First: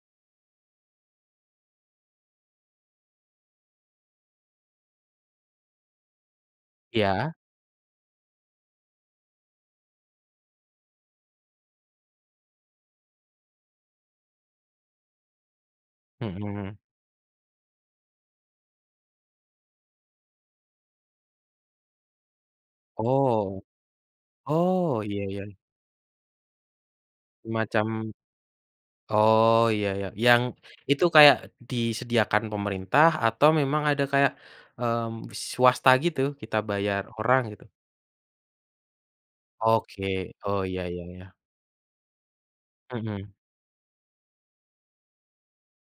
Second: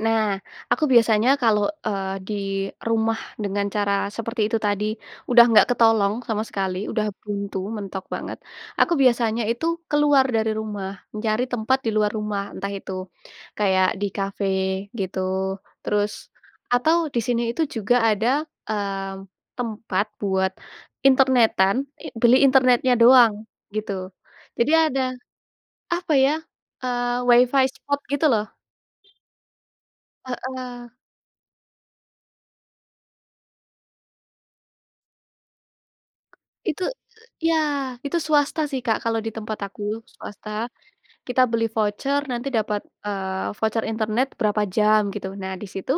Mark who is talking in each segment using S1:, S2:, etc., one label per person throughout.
S1: Nah, aku biasanya kalau, eee, di rumah dengan cara seperti itu tadi, udah nggak ketolong sama sekali, udah
S2: Ya?
S1: buntu, mentok banget, aku biasanya itu keluar dari rumah. Mencari tempat di luar rumah, entah itu, kayak di kafe, gitu, terus
S2: Mhm.
S1: atau, di sini itu juga ada, eee, tempat buat internetan i beli internetnya doang,
S2: Oh,
S1: gitu. Jadi ada,
S2: oh, iya iya.
S1: apa ya, eee, wifi
S2: Semacam
S1: spot gitu loh.
S2: oh, iya iya, yang
S1: Heeh.
S2: itu kayak disediakan pemerintah atau memang ada kayak, mmm, swasta gitu, kita
S1: Itu
S2: bayar orang,
S1: ya,
S2: gitu?
S1: itu swasta sih Kak, kalau di tempat aku,
S2: Oke.
S1: swasta.
S2: Oh, ya ya ya.
S1: Kita beli voucer, nanti dapat,
S2: Mhm.
S1: eee, voucer internet berapa jam, gitu. Nah, di situ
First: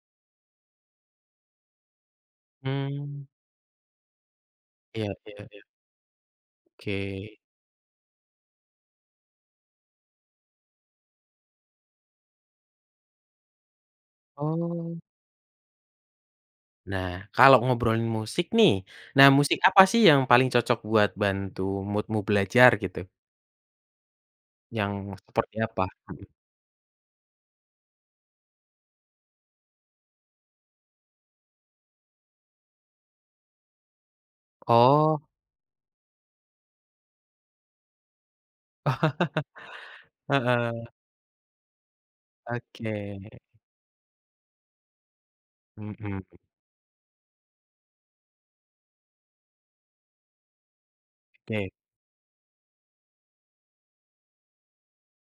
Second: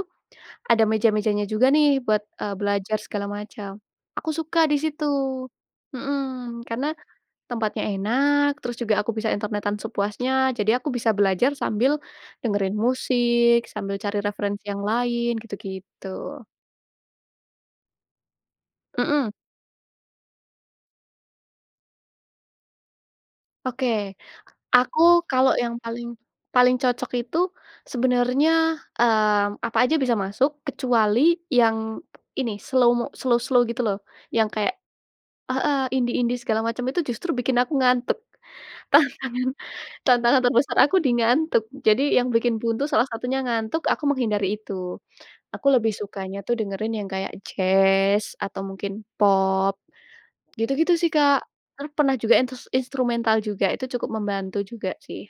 S1: ada meja-mejanya juga nih, buat, eee, belajar
S2: Mmm.
S1: segala macam. Aku suka di situ.
S2: Iya iya iya.
S1: Mhm, karena,
S2: Ke.
S1: tempatnya enak, terus juga aku bisa internetan sepuasnya, jadi aku bisa belajar sambil dengerin musik, sambil cari referensi yang
S2: Oh.
S1: lain, gitu-gitu.
S2: Nah, kalau ngobrolin musik nih, nah,
S1: Mhm.
S2: musik apa sih yang paling cocok buat bantu mood-mu belajar, gitu?
S1: Oke,
S2: Yang,
S1: aku kalau
S2: seperti
S1: yang
S2: apa?
S1: paling
S2: Mhm.
S1: paling cocok itu, sebenarnya, eee, apa aja bisa masuk, kecuali yang ini, slow-mo slow slow, gitu loh, yang kayak
S2: Oh.
S1: heeh, indie indie segala macam, itu justru bikin aku ngantuk. Tantangan tantangan terbesar
S2: Heeh.
S1: aku di ngantuk. Jadi, yang bikin buntu salah
S2: Oke.
S1: satunya ngantuk, aku menghindari itu. Aku lebih
S2: Mhm.
S1: sukanya tuh dengerin yang kayak jazz, atau mungkin pop, gitu-gitu, sih, Kak.
S2: Oke.
S1: Per pernah juga yang intes instrumental juga, itu cukup membantu juga, sih.